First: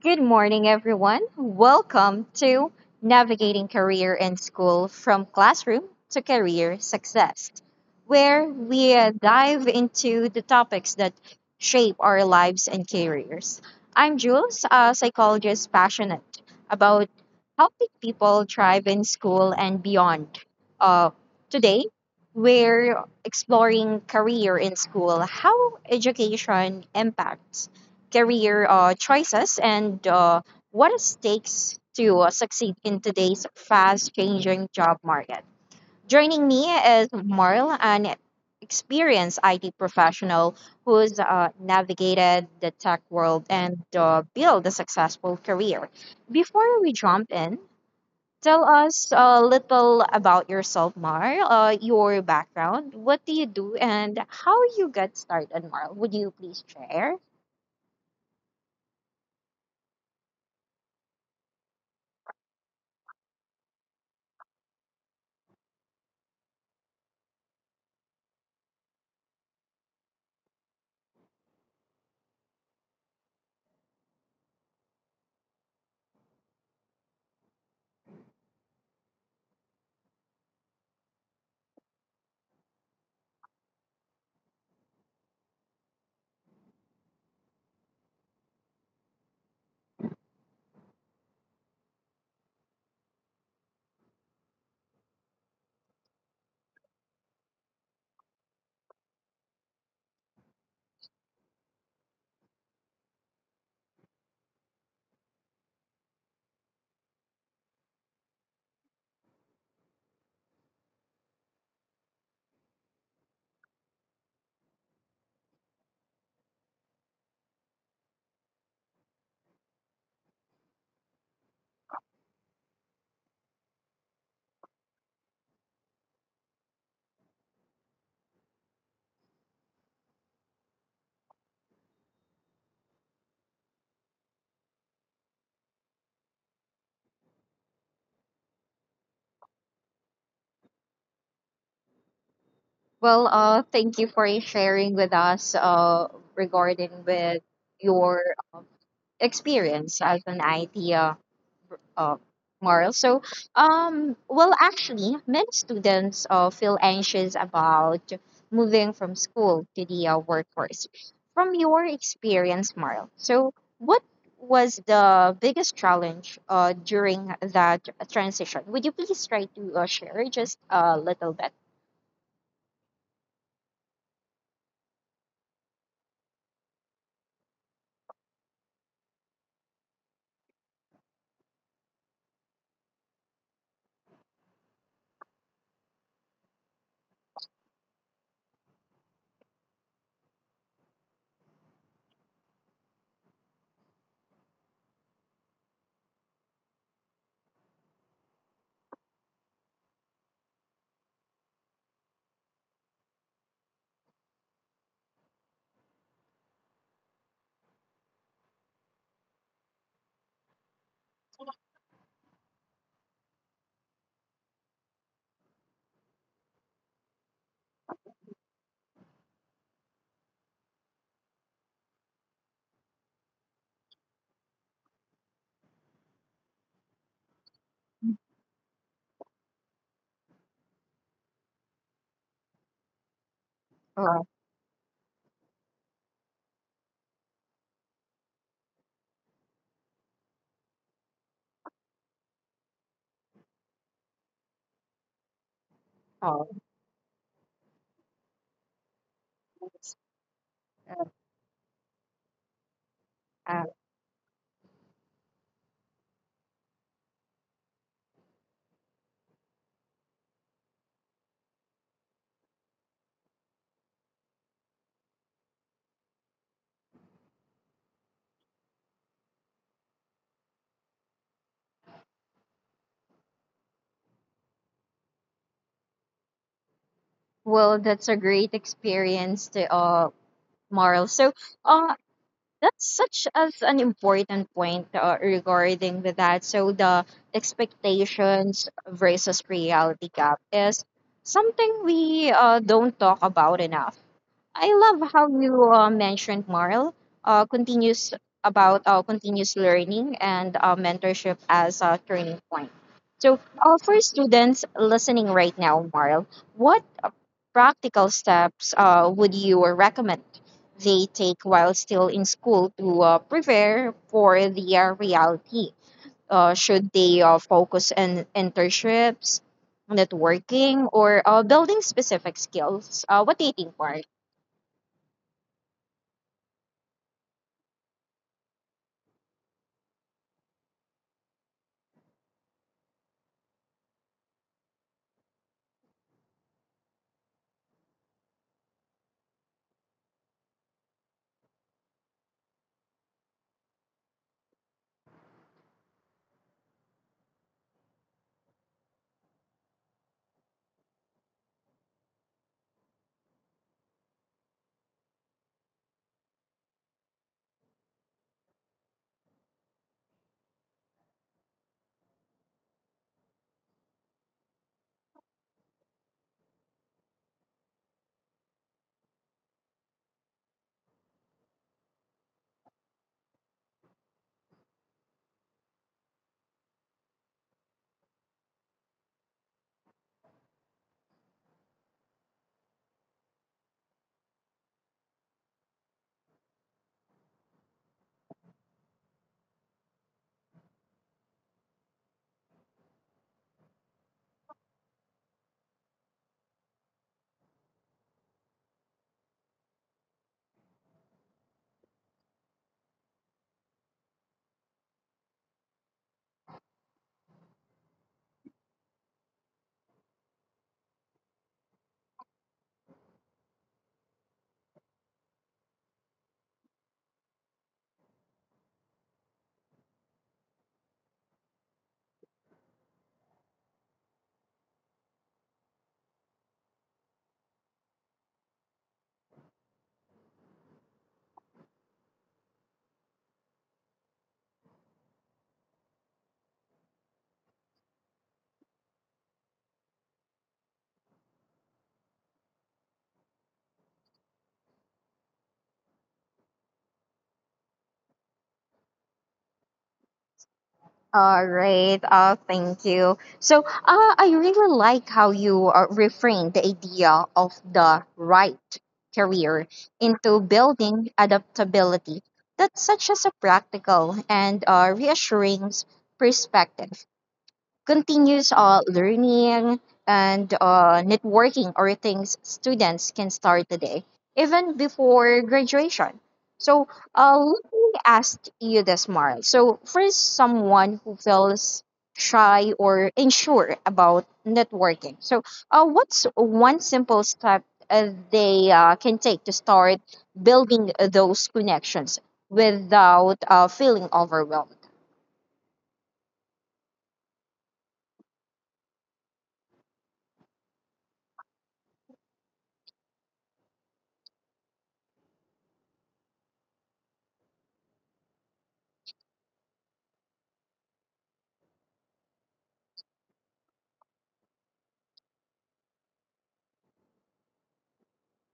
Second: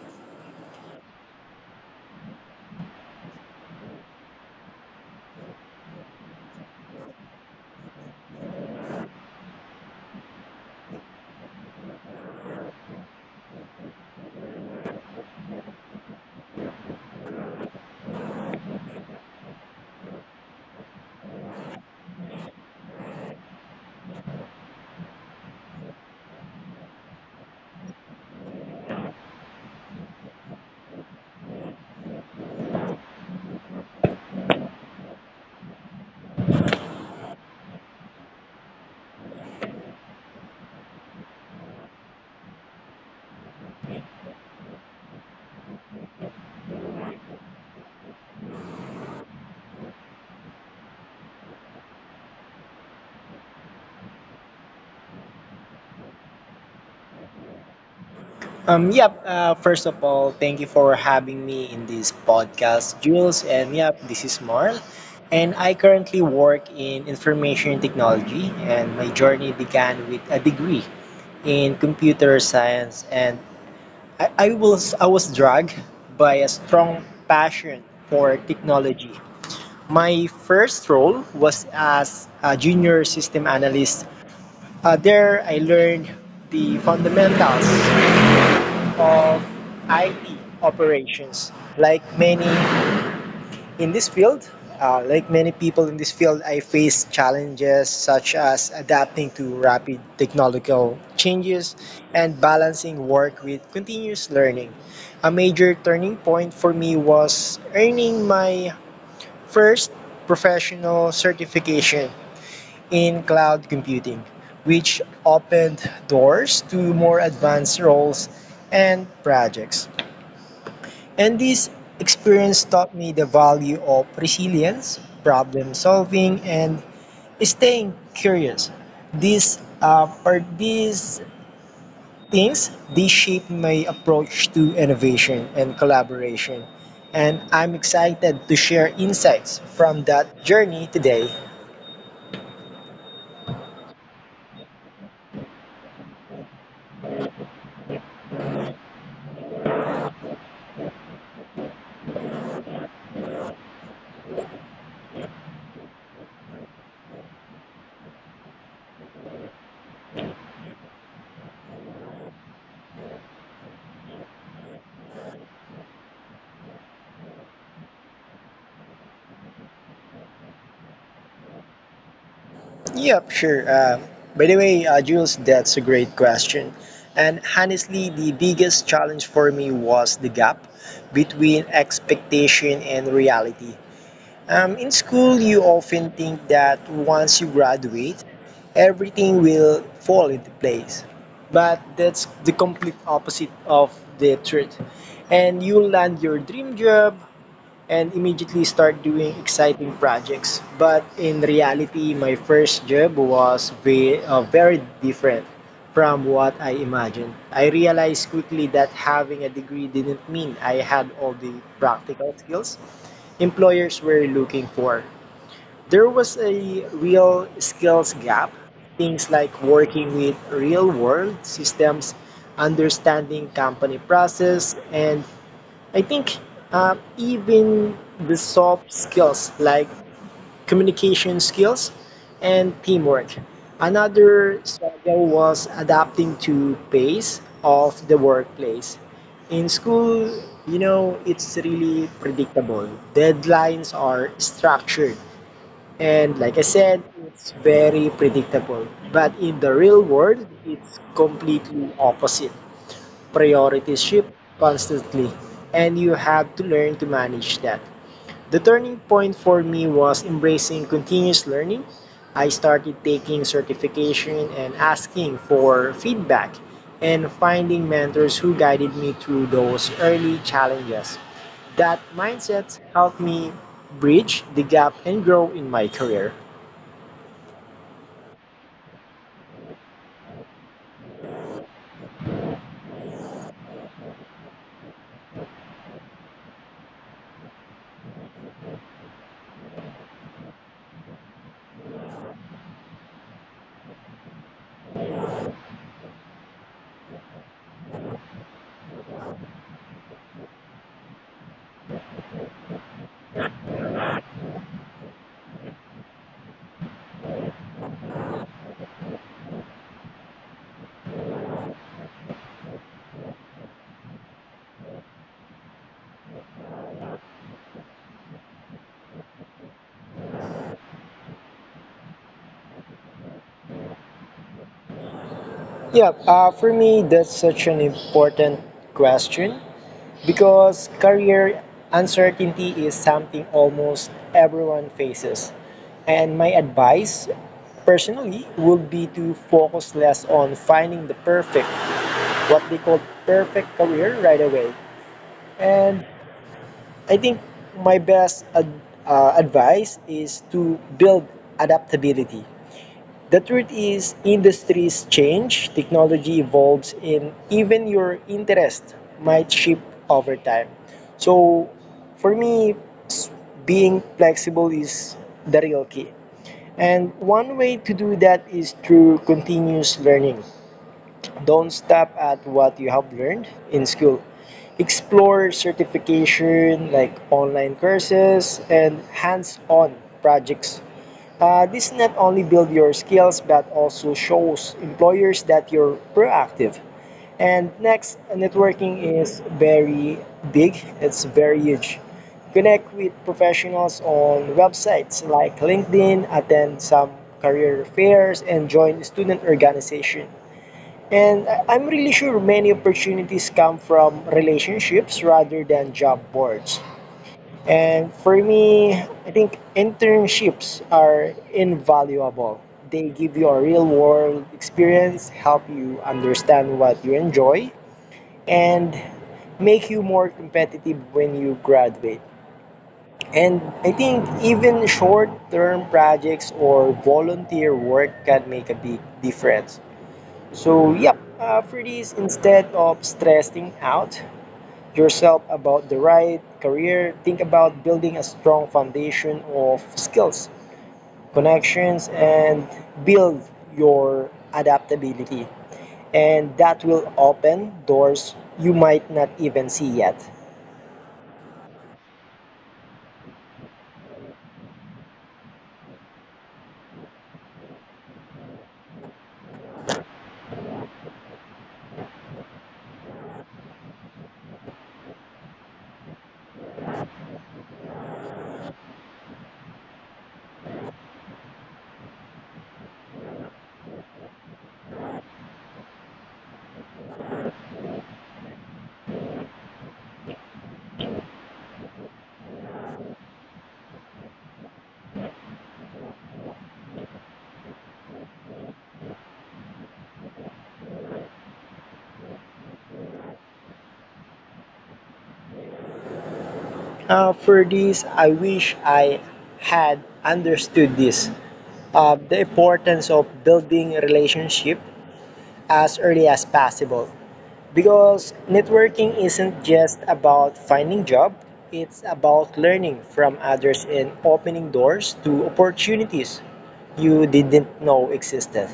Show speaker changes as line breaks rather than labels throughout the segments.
Good morning, everyone. Welcome to Navigating Career and School from Classroom to Career Success, where we dive into the topics that shape our lives and careers. I'm Jules, a psychologist passionate about helping people thrive in school and beyond. Uh, Today, we're exploring career in school, how education impacts career choices and what it takes to succeed in today's fast changing job market. Joining me is Marl, an experienced IT professional who's navigated the tech world and built a successful career. Before we jump in, tell us a little about yourself, Mar, your background. What do you do and how you got started, Mar? Would you please share?
Yep, first of all, thank you for having me in this podcast, Jules. This is Marl. And I currently work in information technology, and my journey began with a degree in computer science. And I was dragged by a strong passion for technology. My first role was as a junior system analyst. There, I learned the fundamentals of IT operations. Like many in this field, like many people in this field, I face challenges such as adapting to rapid technological changes and balancing work with continuous learning. A major turning point for me was earning my first professional certification in cloud computing, which opened doors to more advanced roles and projects. And this experience taught me the value of resilience, problem solving, and staying curious. These things they shape my approach to innovation and collaboration. And I'm excited to share insights from that journey today.
Well, thank you for sharing with us regarding with your uh, experience as an IT uh, uh, moral. So, well, actually, many students feel anxious about moving from school to the workforce. From your experience, Marl, so what was the biggest challenge during that transition? Would you please try to share just a little bit?
Yep, sure. By the way, Jules, that's a great question. And honestly, the biggest challenge for me was the gap between expectation and reality. In school, you often think that once you graduate, everything will fall into place. But that's the complete opposite of the truth. And you'll land your dream job, and immediately start doing exciting projects. But in reality, my first job was very different from what I imagined. I realized quickly that having a degree didn't mean I had all the practical skills employers were looking for. There was a real skills gap. Things like working with real world systems, understanding company process, and I think even the soft skills like communication skills and teamwork.
Uh,
Another struggle was adapting to pace of the workplace. In school, you know, it's really predictable. Deadlines are structured. And like I said, it's very predictable. But in the real world, it's completely opposite,
uh,
priorities shift constantly and you have to learn to manage that. The turning point for me was embracing continuous learning. I started taking certification and asking for feedback and finding mentors who guided me through those early challenges. That mindset helped me bridge the gap and grow in my career.
Well, that's a great experience to Marl. So uh that's such as an important point regarding with that. So the expectations versus reality gap is something we don't talk about enough. I love how you mentioned Marl continues about continuous learning and mentorship as a turning point. So for students listening right now, Marl, what practical steps would you recommend they take while still in school to prepare for the reality? Should they focus on internships, networking, or building specific skills? What do you think, Mark?
Yeah, for me, that's such an important question. Because career uncertainty is something almost everyone faces. And my advice, personally, would be to focus less on finding the perfect, what they call perfect career right away. And I think my best advice is to build adaptability. The truth is, industries change, technology evolves, and even your interest might shift over time. So, for me, being flexible is the real key. And one way to do that is through continuous learning. Don't stop at what you have learned in school. Explore certification like online courses and hands on projects. This not only build your skills but also shows employers that you're proactive. And next, networking is very big. It's very huge. Connect with professionals on websites like LinkedIn, attend some career fairs, and join student organization. And I'm really sure many opportunities come from relationships rather than job boards. And for me, I think internships are invaluable. They give you a real world experience, help you understand what you enjoy, and make you more competitive when you graduate. And I think even short term projects or volunteer work can make a big difference. So, for this, instead of stressing out, yourself about the right career, think about building a strong foundation of skills, connections, and build your adaptability. And that will open doors you might not even see yet.
All right. Oh, thank you. So, I really like how you reframed the idea of the right career into building adaptability. That's such as a practical and reassuring perspective continuous learning and networking are things students can start today, even before graduation. So, let me ask you this, Mara. So, for someone who feels shy or unsure about networking, so what's one simple step they can take to start building those connections without feeling overwhelmed?
For this, I wish I had understood this the importance of building relationship as early as possible, because networking isn't just about finding job, it's about learning from others and opening doors to opportunities you didn't know existed.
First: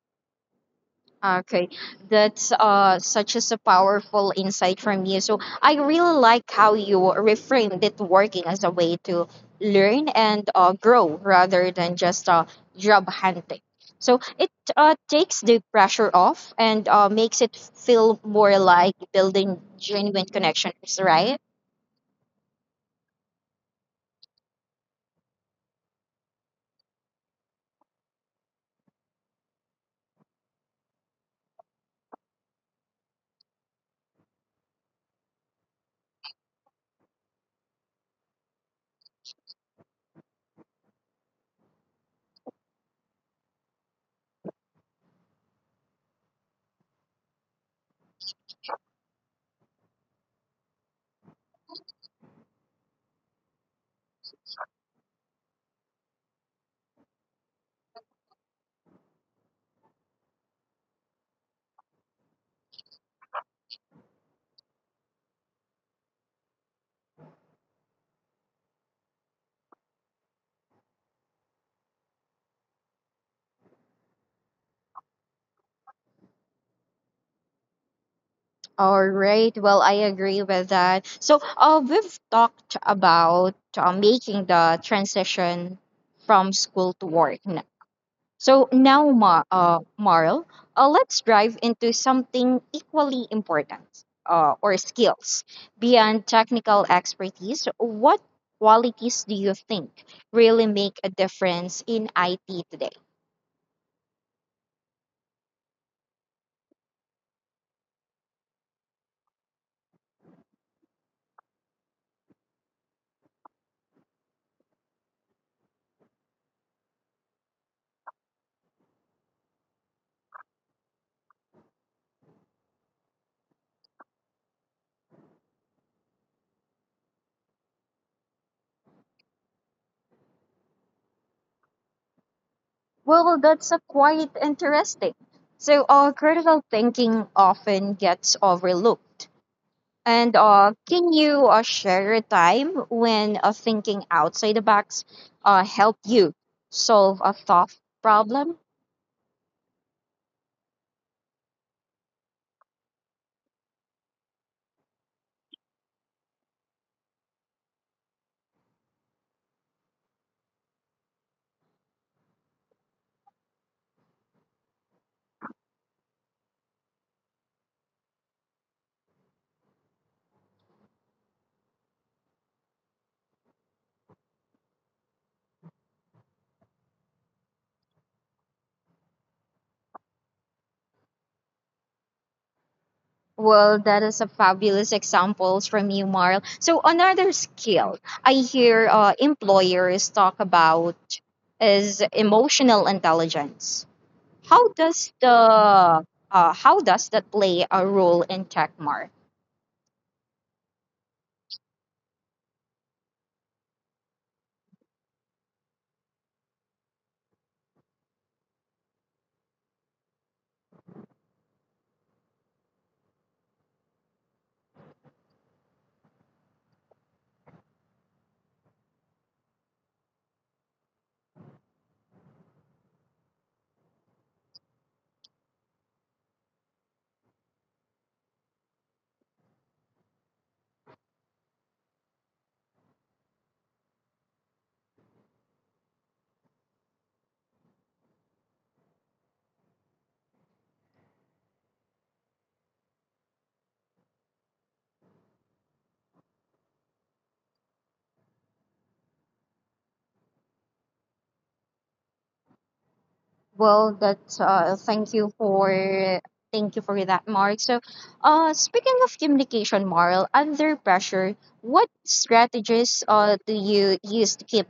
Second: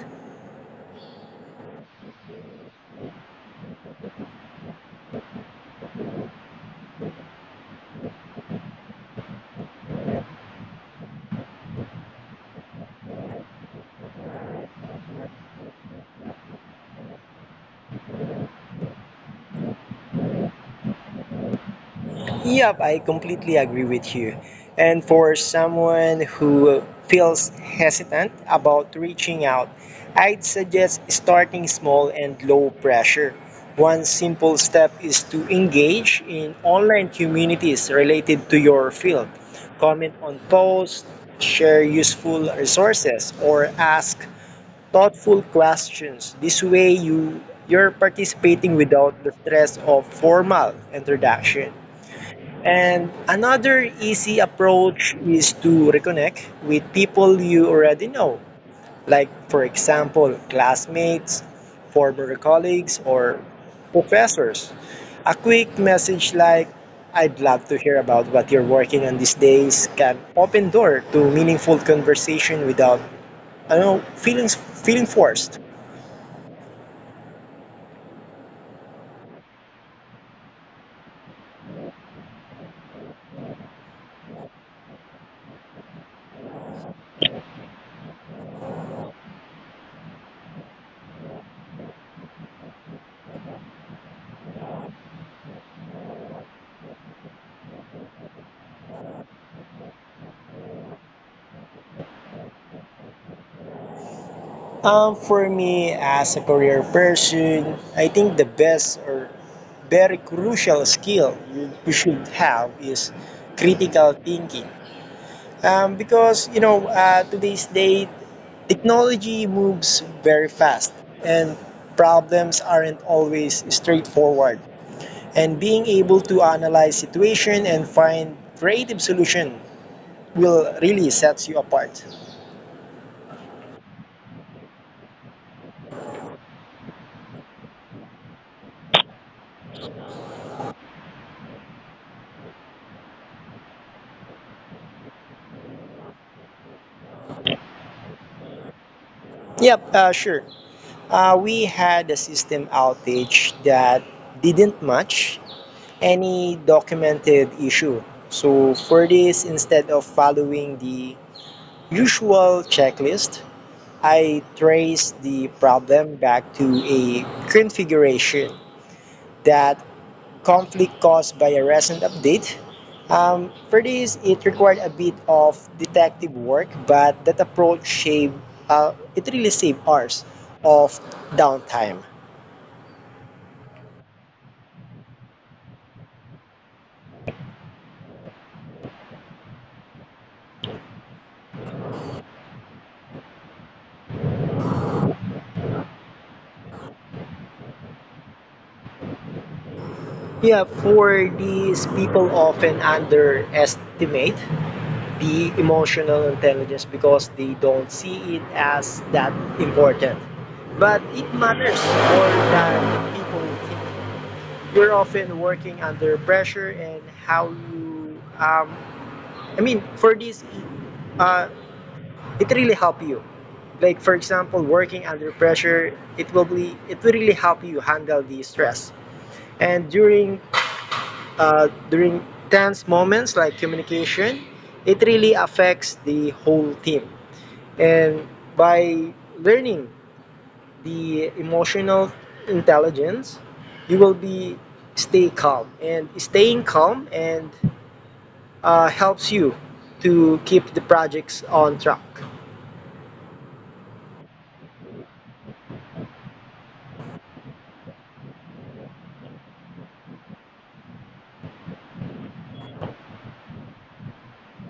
Okay, that's such as a powerful insight from you. So I really like how you reframed it working as a way to learn and grow rather than just job hunting. So it takes the pressure off and makes it feel more like building genuine connections, right?
Yep, I completely agree with you. And for someone who feels hesitant about reaching out, I'd suggest starting small and low pressure. One simple step is to engage in online communities related to your field. Comment on posts, share useful resources, or ask thoughtful questions. This way you're participating without the stress of formal introduction. And another easy approach is to reconnect with people you already know, like, for example, classmates, former colleagues, or professors. A quick message like, I'd love to hear about what you're working on these days can open door to meaningful conversation without, I don't know, feeling forced.
All right. Well, I agree with that. So, we've talked about making the transition from school to work now. So now, Marl, let's dive into something equally important, or skills. Beyond technical expertise, what qualities do you think really make a difference in IT today?
For me, as a career person, I think the best or very crucial skill you should have is critical thinking, because you know today's day technology moves very fast and problems aren't always straightforward and being able to analyze situation and find creative solution will really sets you apart.
Well, that's a quite interesting. So, critical thinking often gets overlooked. And can you share a time when thinking outside the box helped you solve a tough problem?
Yep sure. We had a system outage that didn't match any documented issue. So for this, instead of following the usual checklist, I traced the problem back to a configuration that conflict caused by a recent update. For this, it required a bit of detective work, but that approach it really saved hours of downtime.
Well, that is a fabulous examples from you, Marl. So another skill I hear employers talk about is emotional intelligence. How does the how does that play a role in tech, Mark?
Yeah, for these people often underestimate the emotional intelligence because they don't see it as that important. But it matters more than people think. You're often working under pressure and how you, I mean, for this, uh, it really helps you. Like for example, working under pressure, it will really help you handle the stress. And during tense moments like communication, it really affects the whole team. And by learning the emotional intelligence, you will be stay calm. And staying calm and helps you to keep the projects on track.
Well, that thank you for that, Mark. So, speaking of communication, Marl, under pressure, what strategies do you use to keep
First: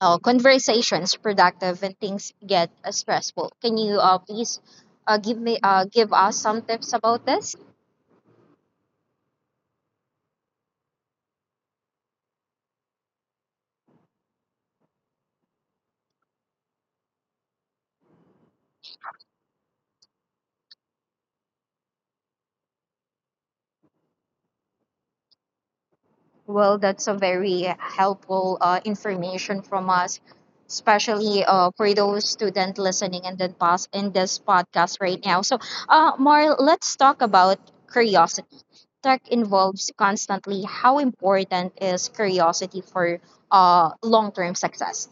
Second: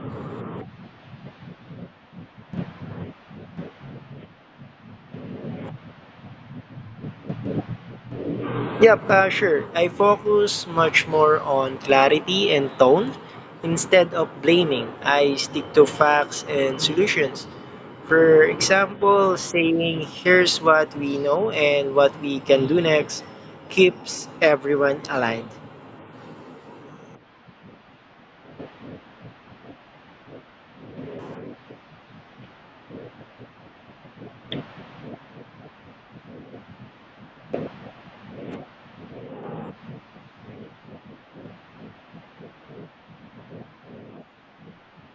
conversations productive when things get stressful. Can you please give us some tips about this?
Yep, sure. I focus much more on clarity and tone instead of blaming. I stick to facts and solutions. For example, saying here's what we know and what we can do next keeps everyone aligned.
Well, that's a very helpful information from us, especially for those student listening and then pass in this podcast right now. So, Mar, let's talk about curiosity. Tech involves constantly. How important is curiosity for long term success?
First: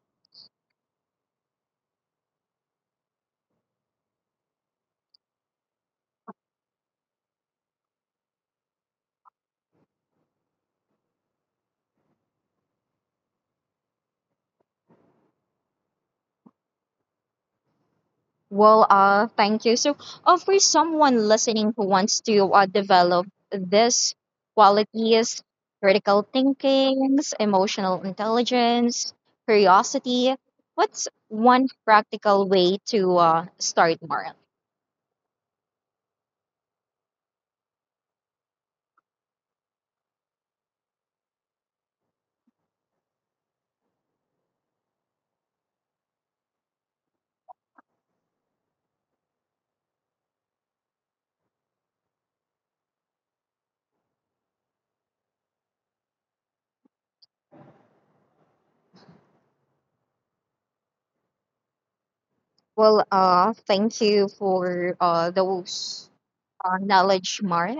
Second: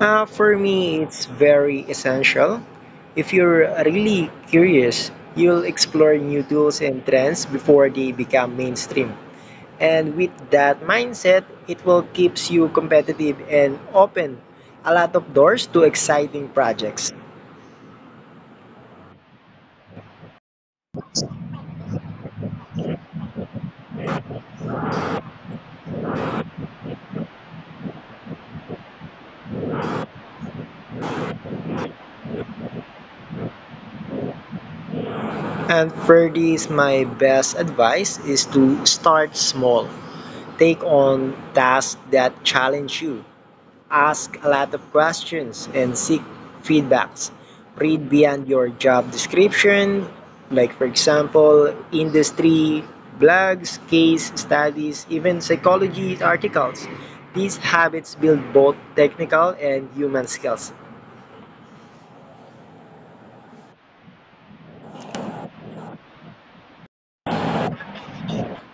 For me, it's very essential. If you're really curious, you'll explore new tools and trends before they become mainstream. And with that mindset, it will keeps you competitive and open a lot of doors to exciting projects.
Well, thank you. So, for someone listening who wants to develop this qualities, critical thinkings, emotional intelligence, curiosity, what's one practical way to start, Mara?
And for this, my best advice is to start small. Take on tasks that challenge you, ask a lot of questions and seek feedbacks. Read beyond your job description, like for example, industry blogs, case studies, even psychology articles. These habits build both technical and human skills.
Well, thank you for those knowledge mart.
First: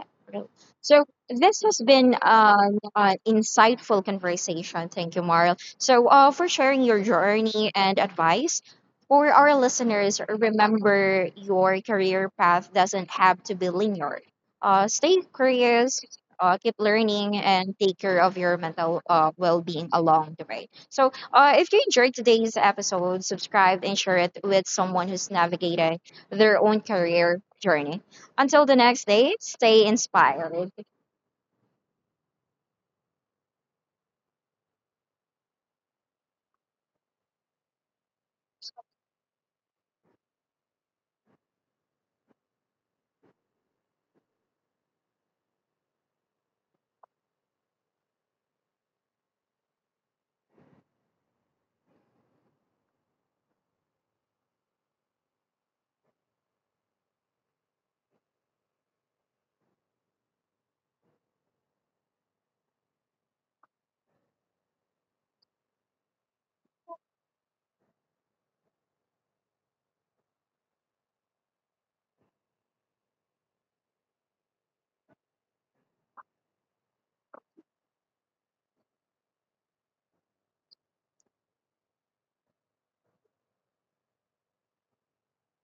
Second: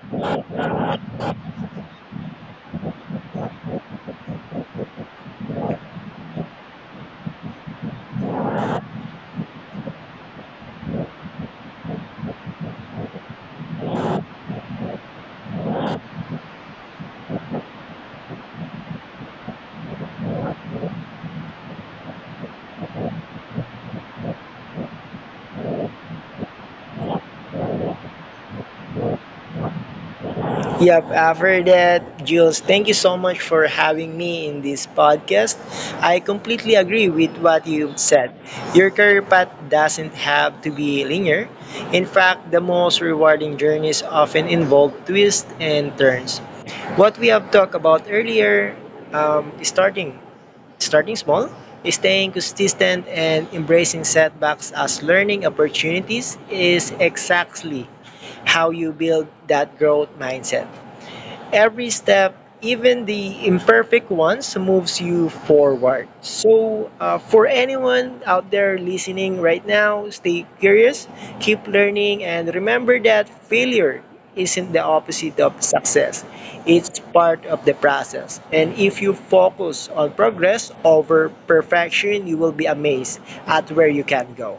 So this has been an insightful conversation. Thank you, Marl. So for sharing your journey and advice. For our listeners, remember your career path doesn't have to be linear. Stay curious, keep learning, and take care of your mental well-being along the way. So if you enjoyed today's episode, subscribe and share it with someone who's navigating their own career journey. Until the next date, stay inspired.
Yep, After that, Jules, thank you so much for having me in this podcast. I completely agree with what you've said. Your career path doesn't have to be linear. In fact, the most rewarding journeys often involve twists and turns. What we have talked about earlier, um, starting starting small, staying consistent and embracing setbacks as learning opportunities is exactly how you build that growth mindset, every step, even the imperfect ones, moves you forward. So, for anyone out there listening right now, stay curious, keep learning, and remember that failure isn't the opposite of success, it's part of the process. And if you focus on progress over perfection, you will be amazed at where you can go.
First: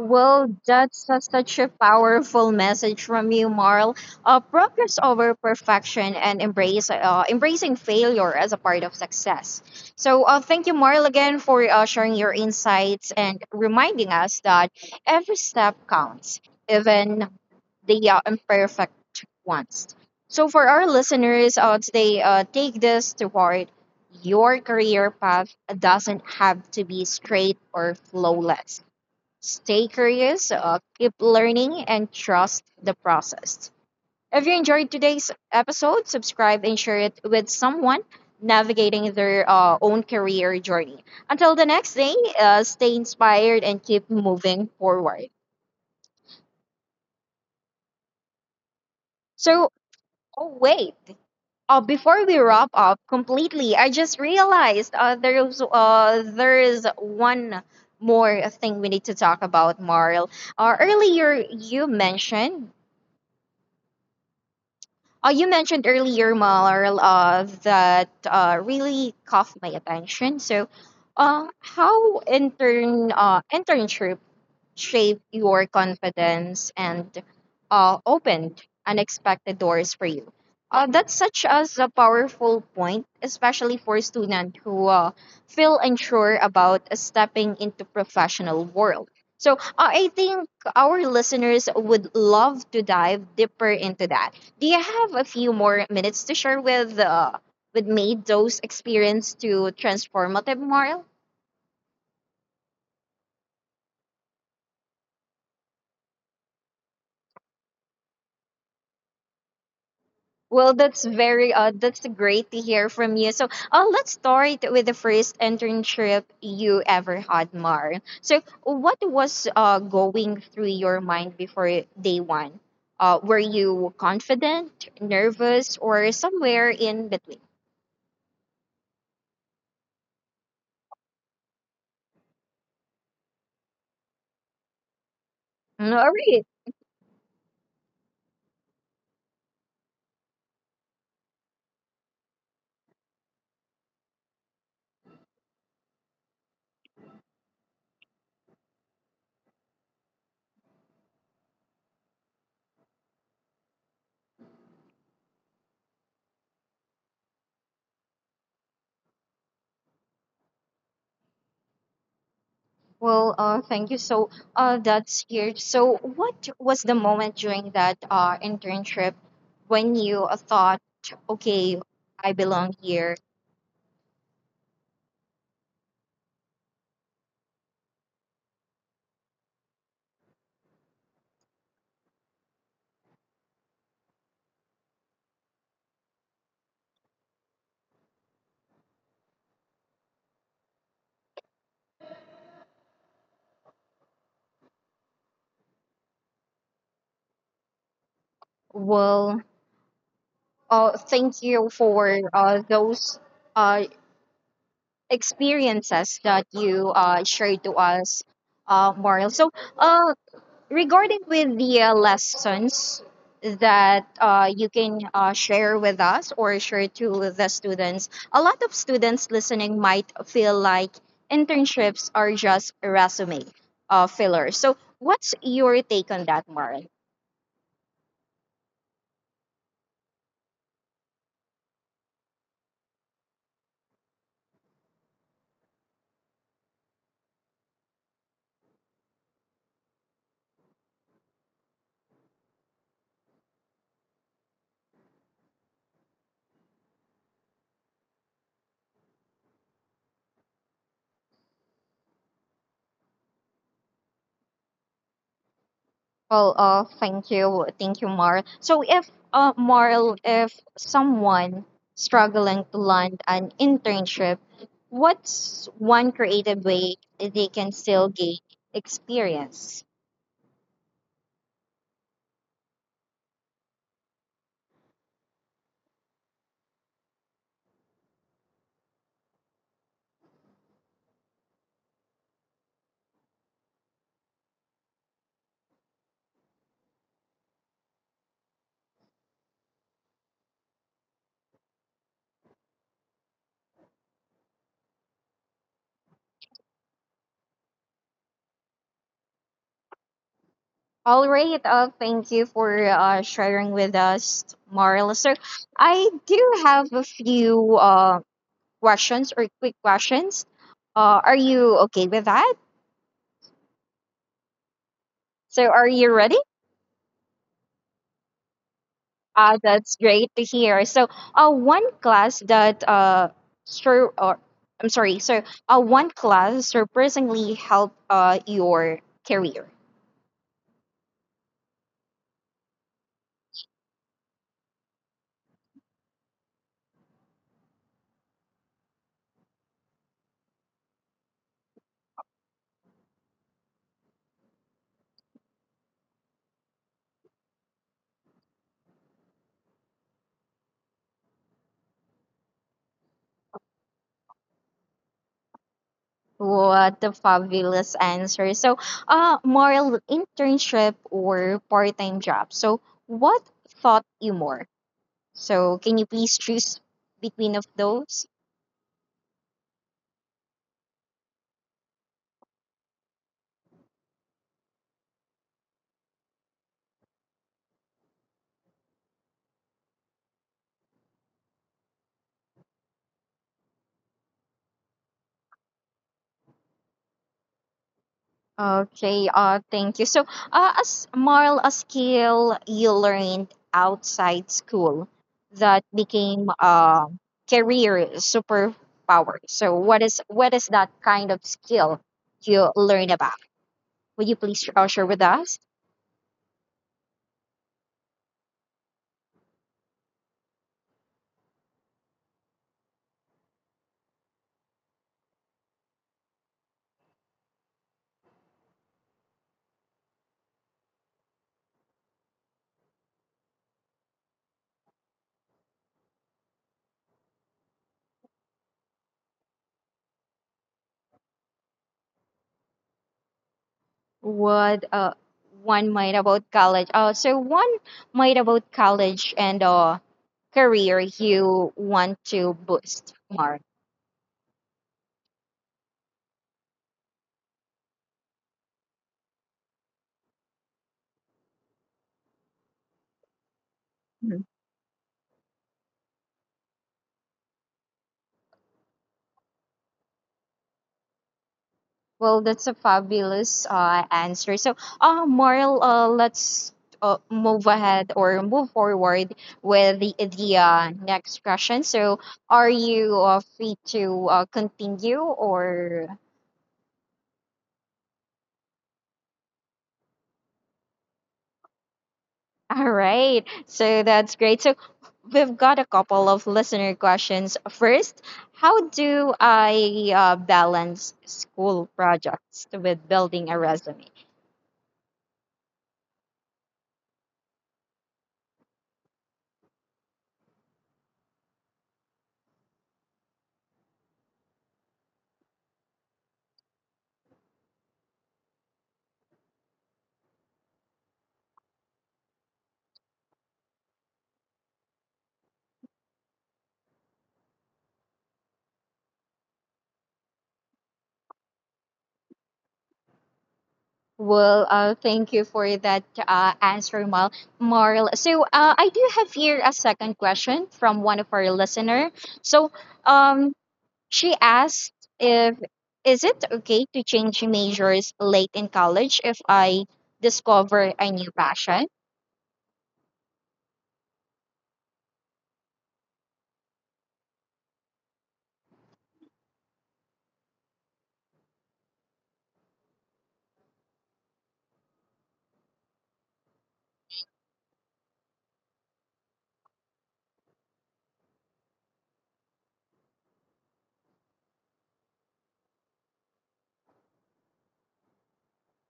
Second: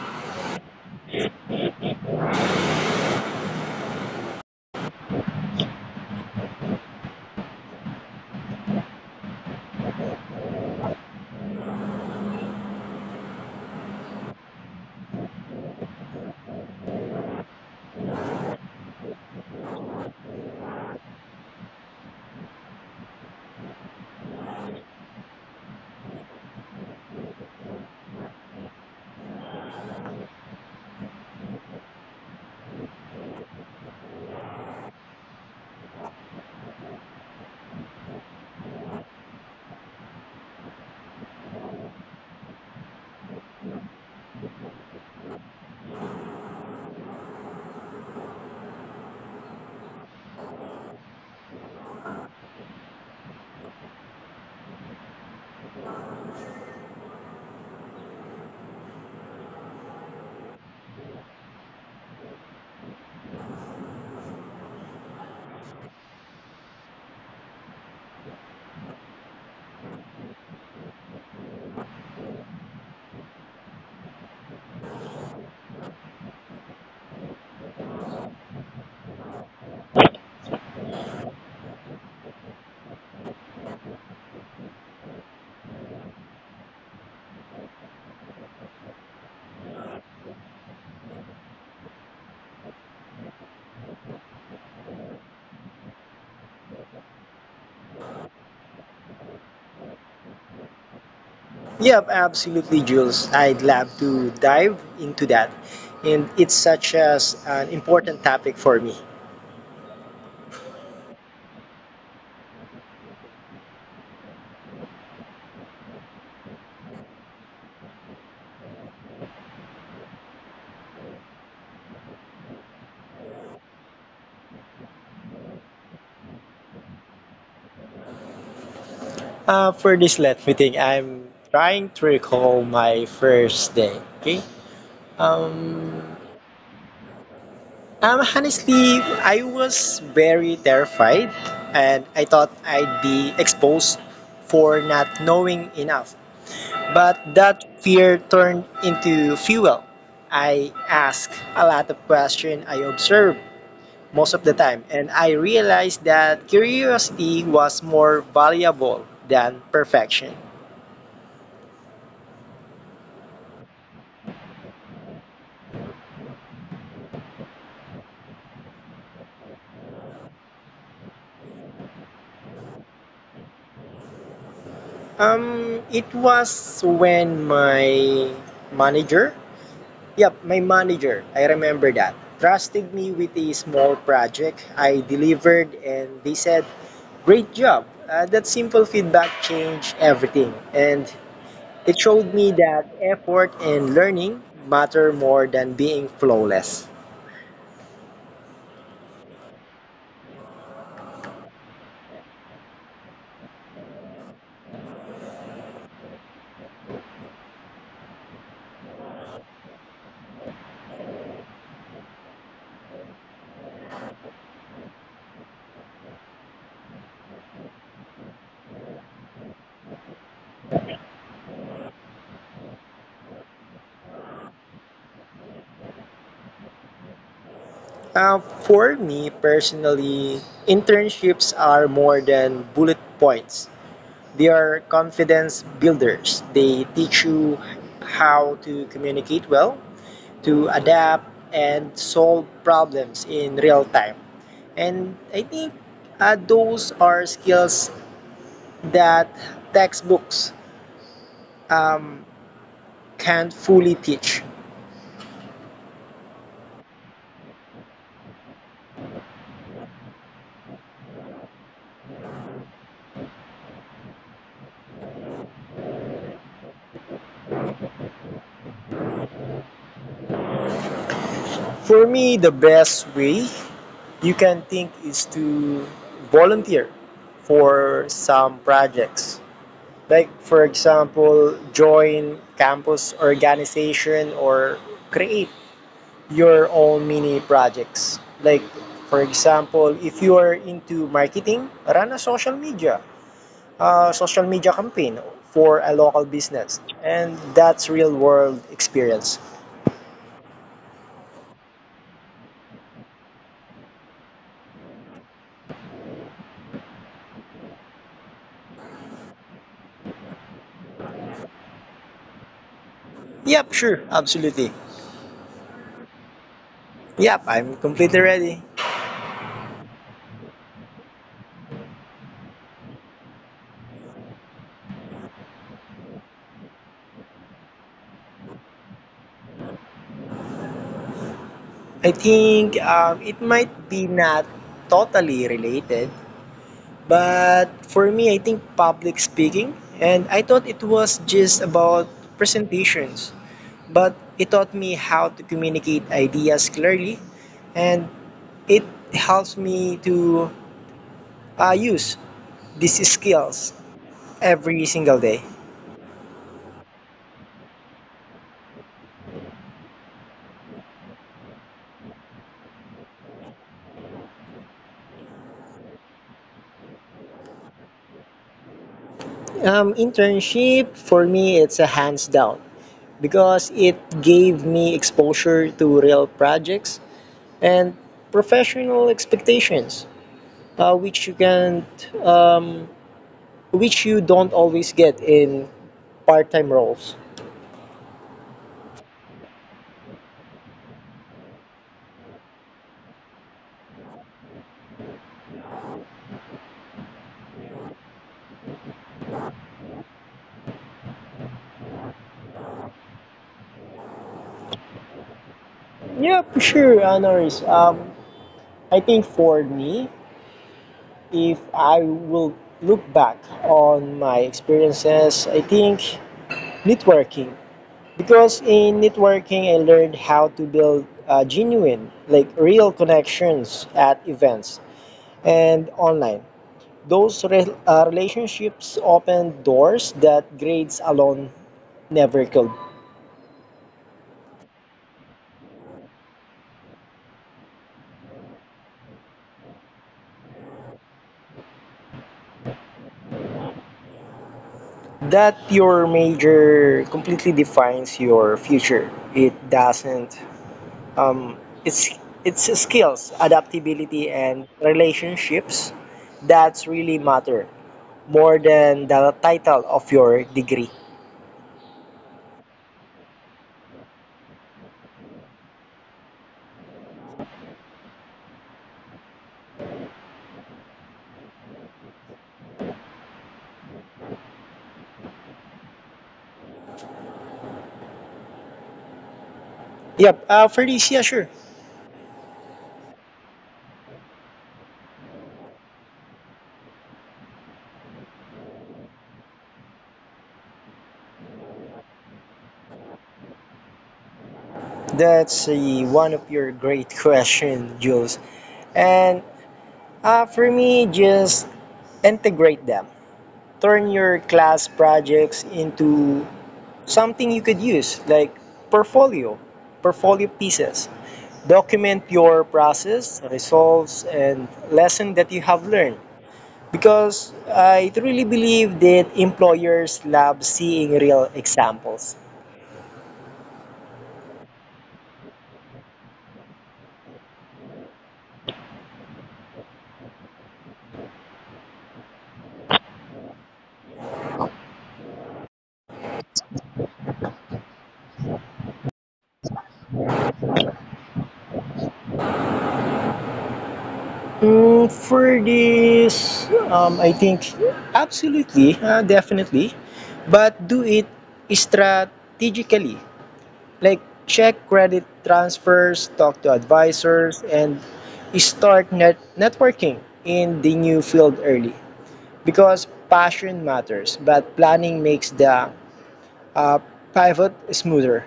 Well, that's such a powerful message from you, Marl. Progress over perfection and embrace embracing failure as a part of success. So, thank you, Marl, again for sharing your insights and reminding us that every step counts, even the imperfect ones. So, for our listeners today, take this to heart. Your career path doesn't have to be straight or flawless. Stay curious, keep learning, and trust the process. If you enjoyed today's episode, subscribe and share it with someone navigating their own career journey. Until the next day, stay inspired and keep moving forward. So, oh, wait. Before we wrap up completely, I just realized there is one more thing we need to talk about, Marl. Earlier, you mentioned earlier, Marl, that really caught my attention. So, uh, how internship shaped your confidence and opened unexpected doors for you. That's such as a powerful point, especially for students who feel unsure about stepping into professional world. So I think our listeners would love to dive deeper into that. Do you have a few more minutes to share with me those experience to transformative moral?
Yeah, absolutely, Jules. I'd love to dive into that. And it's such as an important topic for me.
Well, that's very that's great to hear from you. So, let's start with the first internship you ever had, Mar. So, what was going through your mind before day one? Were you confident, nervous, or somewhere in between?
For this, let me think. I'm trying to recall my first day. Okay.
Mm, all
Um,
right.
Honestly, I was very terrified, and I thought I'd be exposed for not knowing enough. But that fear turned into fuel. I asked a lot of questions. I observed most of the time. And I realized that curiosity was more valuable than perfection.
Well, thank you. So, that's huge. So, what was the moment during that internship when you thought, okay, I belong here?
It was when my manager, yep, my manager, I remember that, trusted me with a small project I delivered, and they said, great job. That simple feedback changed everything. And it showed me that effort and learning matter more than being flawless.
Well, thank you for those uh, experiences that you shared to us, Mariel. So, uh, regarding with the lessons that you can share with us or share to the students, a lot of students listening might feel like internships are just resume fillers. So, what's your take on that, Mariel?
Uh, for me personally, internships are more than bullet points. They are confidence builders. They teach you how to communicate well, to adapt, and solve problems in real time. And I think those are skills that textbooks um, can't fully teach.
Well, thank you, Mar. So, if Marl, if someone struggling to land an internship, what's one creative way they can still gain experience?
For me, the best way you can think is to volunteer for some projects. Like, for example, join campus organization or create your own mini projects. Like, for example, if you are into marketing, run a social media campaign for a local business. And that's real world experience.
All right, thank you for sharing with us, Marl. So, I do have a few questions or quick questions. Are you okay with that?
Yep, sure, absolutely.
So, are you ready?
Yep, I'm completely ready.
Ah, that's great to hear. So, one class that sur- or I'm sorry. So, one class surprisingly helped your career.
I think it might be not totally related, but for me, I think public speaking, and I thought it was just about presentations, but it taught me how to communicate ideas clearly, and it helps me to use these skills every single day.
What a fabulous answer. So, more internship or part-time job. So, what taught you more? So, can you please choose between of those?
Internship for me, it's a hands down because it gave me exposure to real projects and professional expectations, which you can, um, which you don't always get in part-time roles.
Okay, thank you. So, as Marl, a skill you learned outside school that became career superpower. So, what is that kind of skill you learn about? Would you please share with us
Yeah, for sure, Honoris. I think for me, if I will look back on my experiences, I think networking. Because in networking, I learned how to build genuine, like real connections at events and online. Those relationships open doors that grades alone never could.
what one might about college? So one might about college and career you want to boost, Marl.
That your major completely defines your future. It doesn't. Um, it's it's skills, adaptability, and relationships that really matter more than the title of your degree.
Well, that's a fabulous answer. So, Marl, let's move ahead or move forward with the next question. So, are you free to continue or?
Yep, for this, yeah, sure.
All right. So that's great. So we've got a couple of listener questions. First, how do I balance school projects with building a resume?
That's one of your great questions, Jules. And for me, just integrate them. Turn your class projects into something you could use, like portfolio, portfolio pieces. Document your process, results, and lesson that you have learned. Because I truly believe that employers love seeing real examples.
Well, thank you for that answer, Mal. Marl. So, I do have here a second question from one of our listener. So, um, she asked if is it okay to change majors late in college if I discover a new passion?
For this, I think absolutely, definitely, but do it strategically. Like check credit transfers, talk to advisors, and start networking in the new field early. Because passion matters, but planning makes the uh, pivot smoother.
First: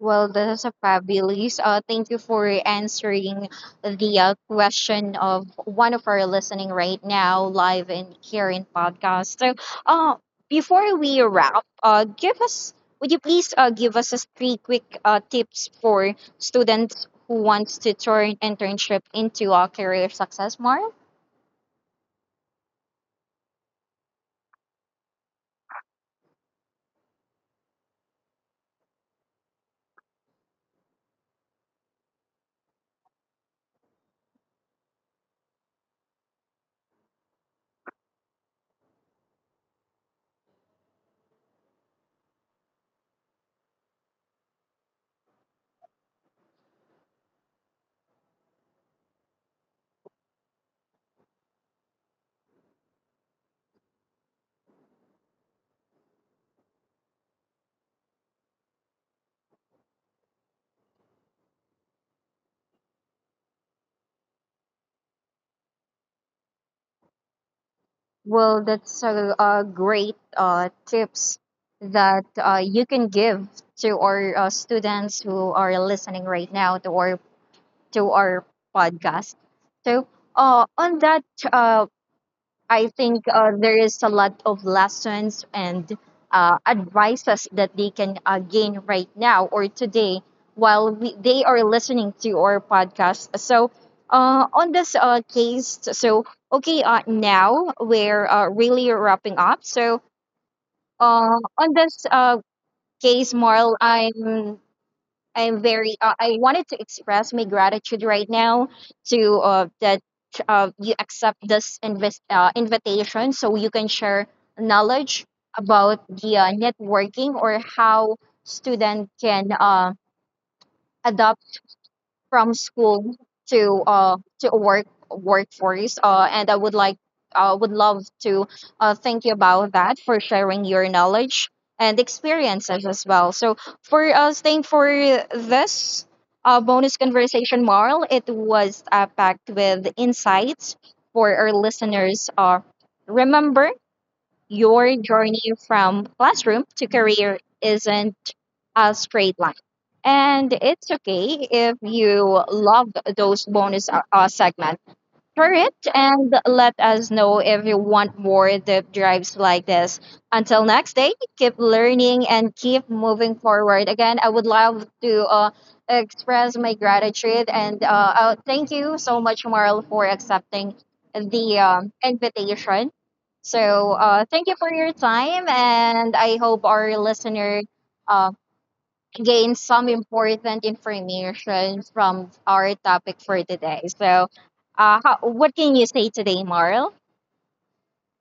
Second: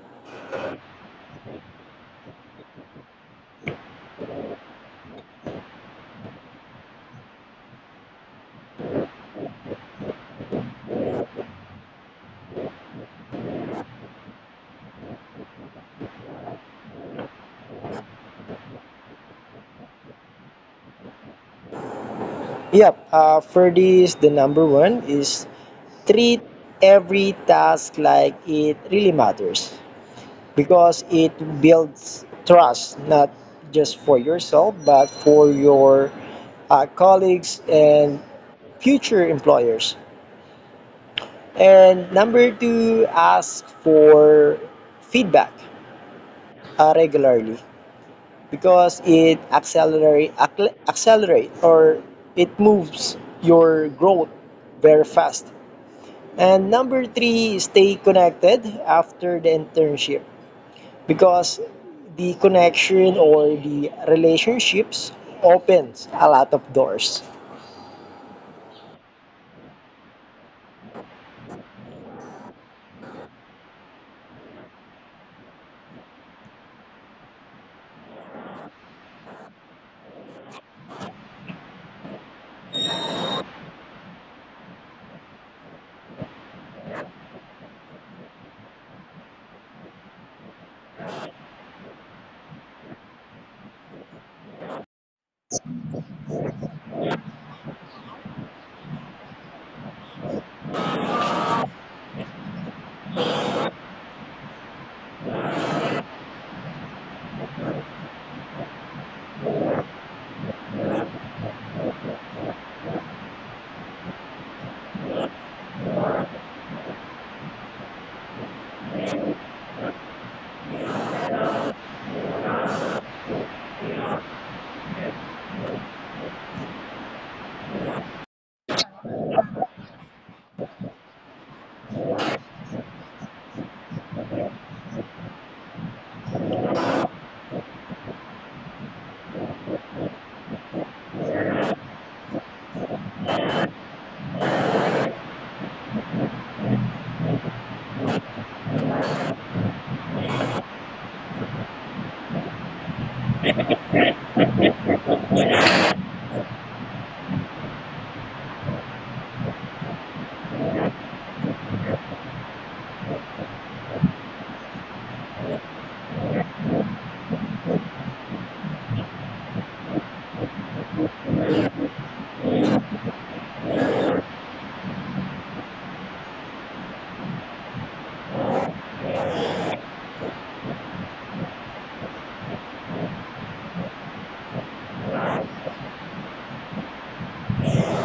Well, that's a fabulous. Thank you for answering the question of one of our listening right now, live in here in podcast. So, uh, before we wrap, give us would you please give us just three quick tips for students who wants to turn internship into a career success, Mar?
Yep, for this, the number one is treat every task like it really matters because it builds trust, not just for yourself, but for your colleagues and future employers. And number two, ask for feedback regularly because it accelerate or it moves your growth very fast. And number three, stay connected after the internship because the connection or the relationships opens a lot of doors.
Well, that's a great tips that you can give to our students who are listening right now to our podcast. So, on that uh, I think there is a lot of lessons and advices that they can gain right now or today while we, they are listening to our podcast. So, on this case, okay, now we're really wrapping up. So, on this case, Marl, I am very. I wanted to express my gratitude right now to that you accept this invitation, so you can share knowledge about the networking or how student can adopt from school to a workforce and I would like would love to thank you about that for sharing your knowledge and experiences as well. So for staying for this bonus conversation, Marl, it was packed with insights for our listeners. Remember your journey from classroom to career isn't a straight line. And it's okay if you love those bonus segments for it and let us know if you want more deep drives like this. Until next day, keep learning and keep moving forward. Again, I would love to express my gratitude and thank you so much, Marl, for accepting the invitation. So, thank you for your time, and I hope our listener. Um, Gain some important information from our topic for today. So, what can you say today, Marl?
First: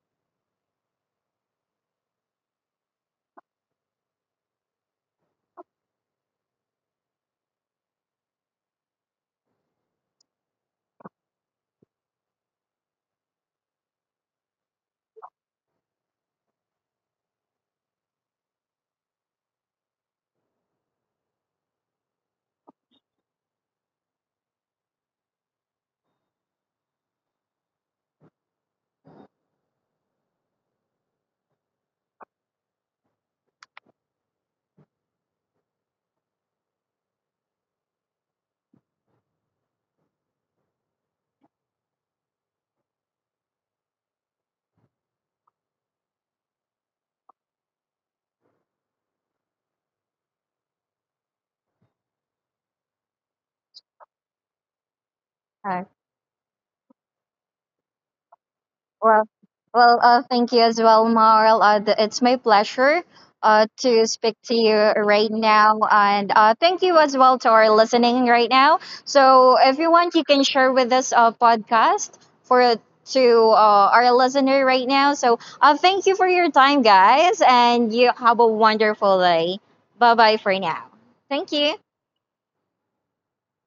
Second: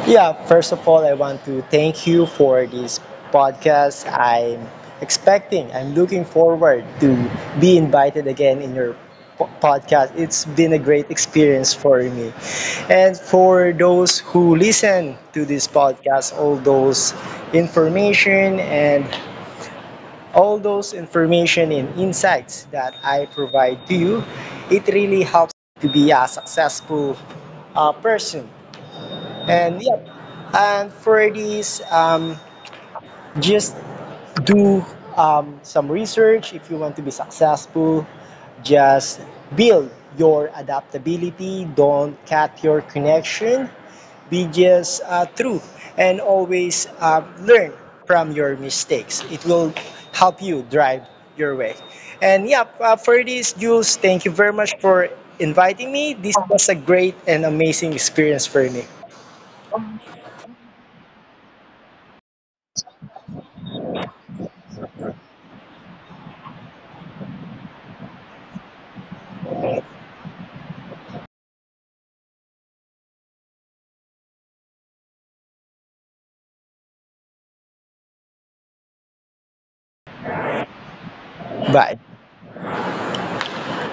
Yeah, first of all, I want to thank you for this podcast. I'm looking forward to be invited again in your podcast. It's been a great experience for me. And for those who listen to this podcast, information and all those information and insights that I provide to you, it really helps to be a successful person. And yeah, and for this, just do some research if you want to be successful. Just build your adaptability. Don't cut your connection. Be just true and always learn from your mistakes. It will help you drive your way. And yeah, for this, Jules, thank you very much for inviting me. This was a great and amazing experience for me.
Well, well, thank you as well, Marl. It's my pleasure to speak to you right now. And thank you as well to our listening right now. So, if you want, you can share with us a podcast for to our listener right now. So, thank you for your time, guys, and you have a wonderful day. Bye bye for now. Thank you.
Bye.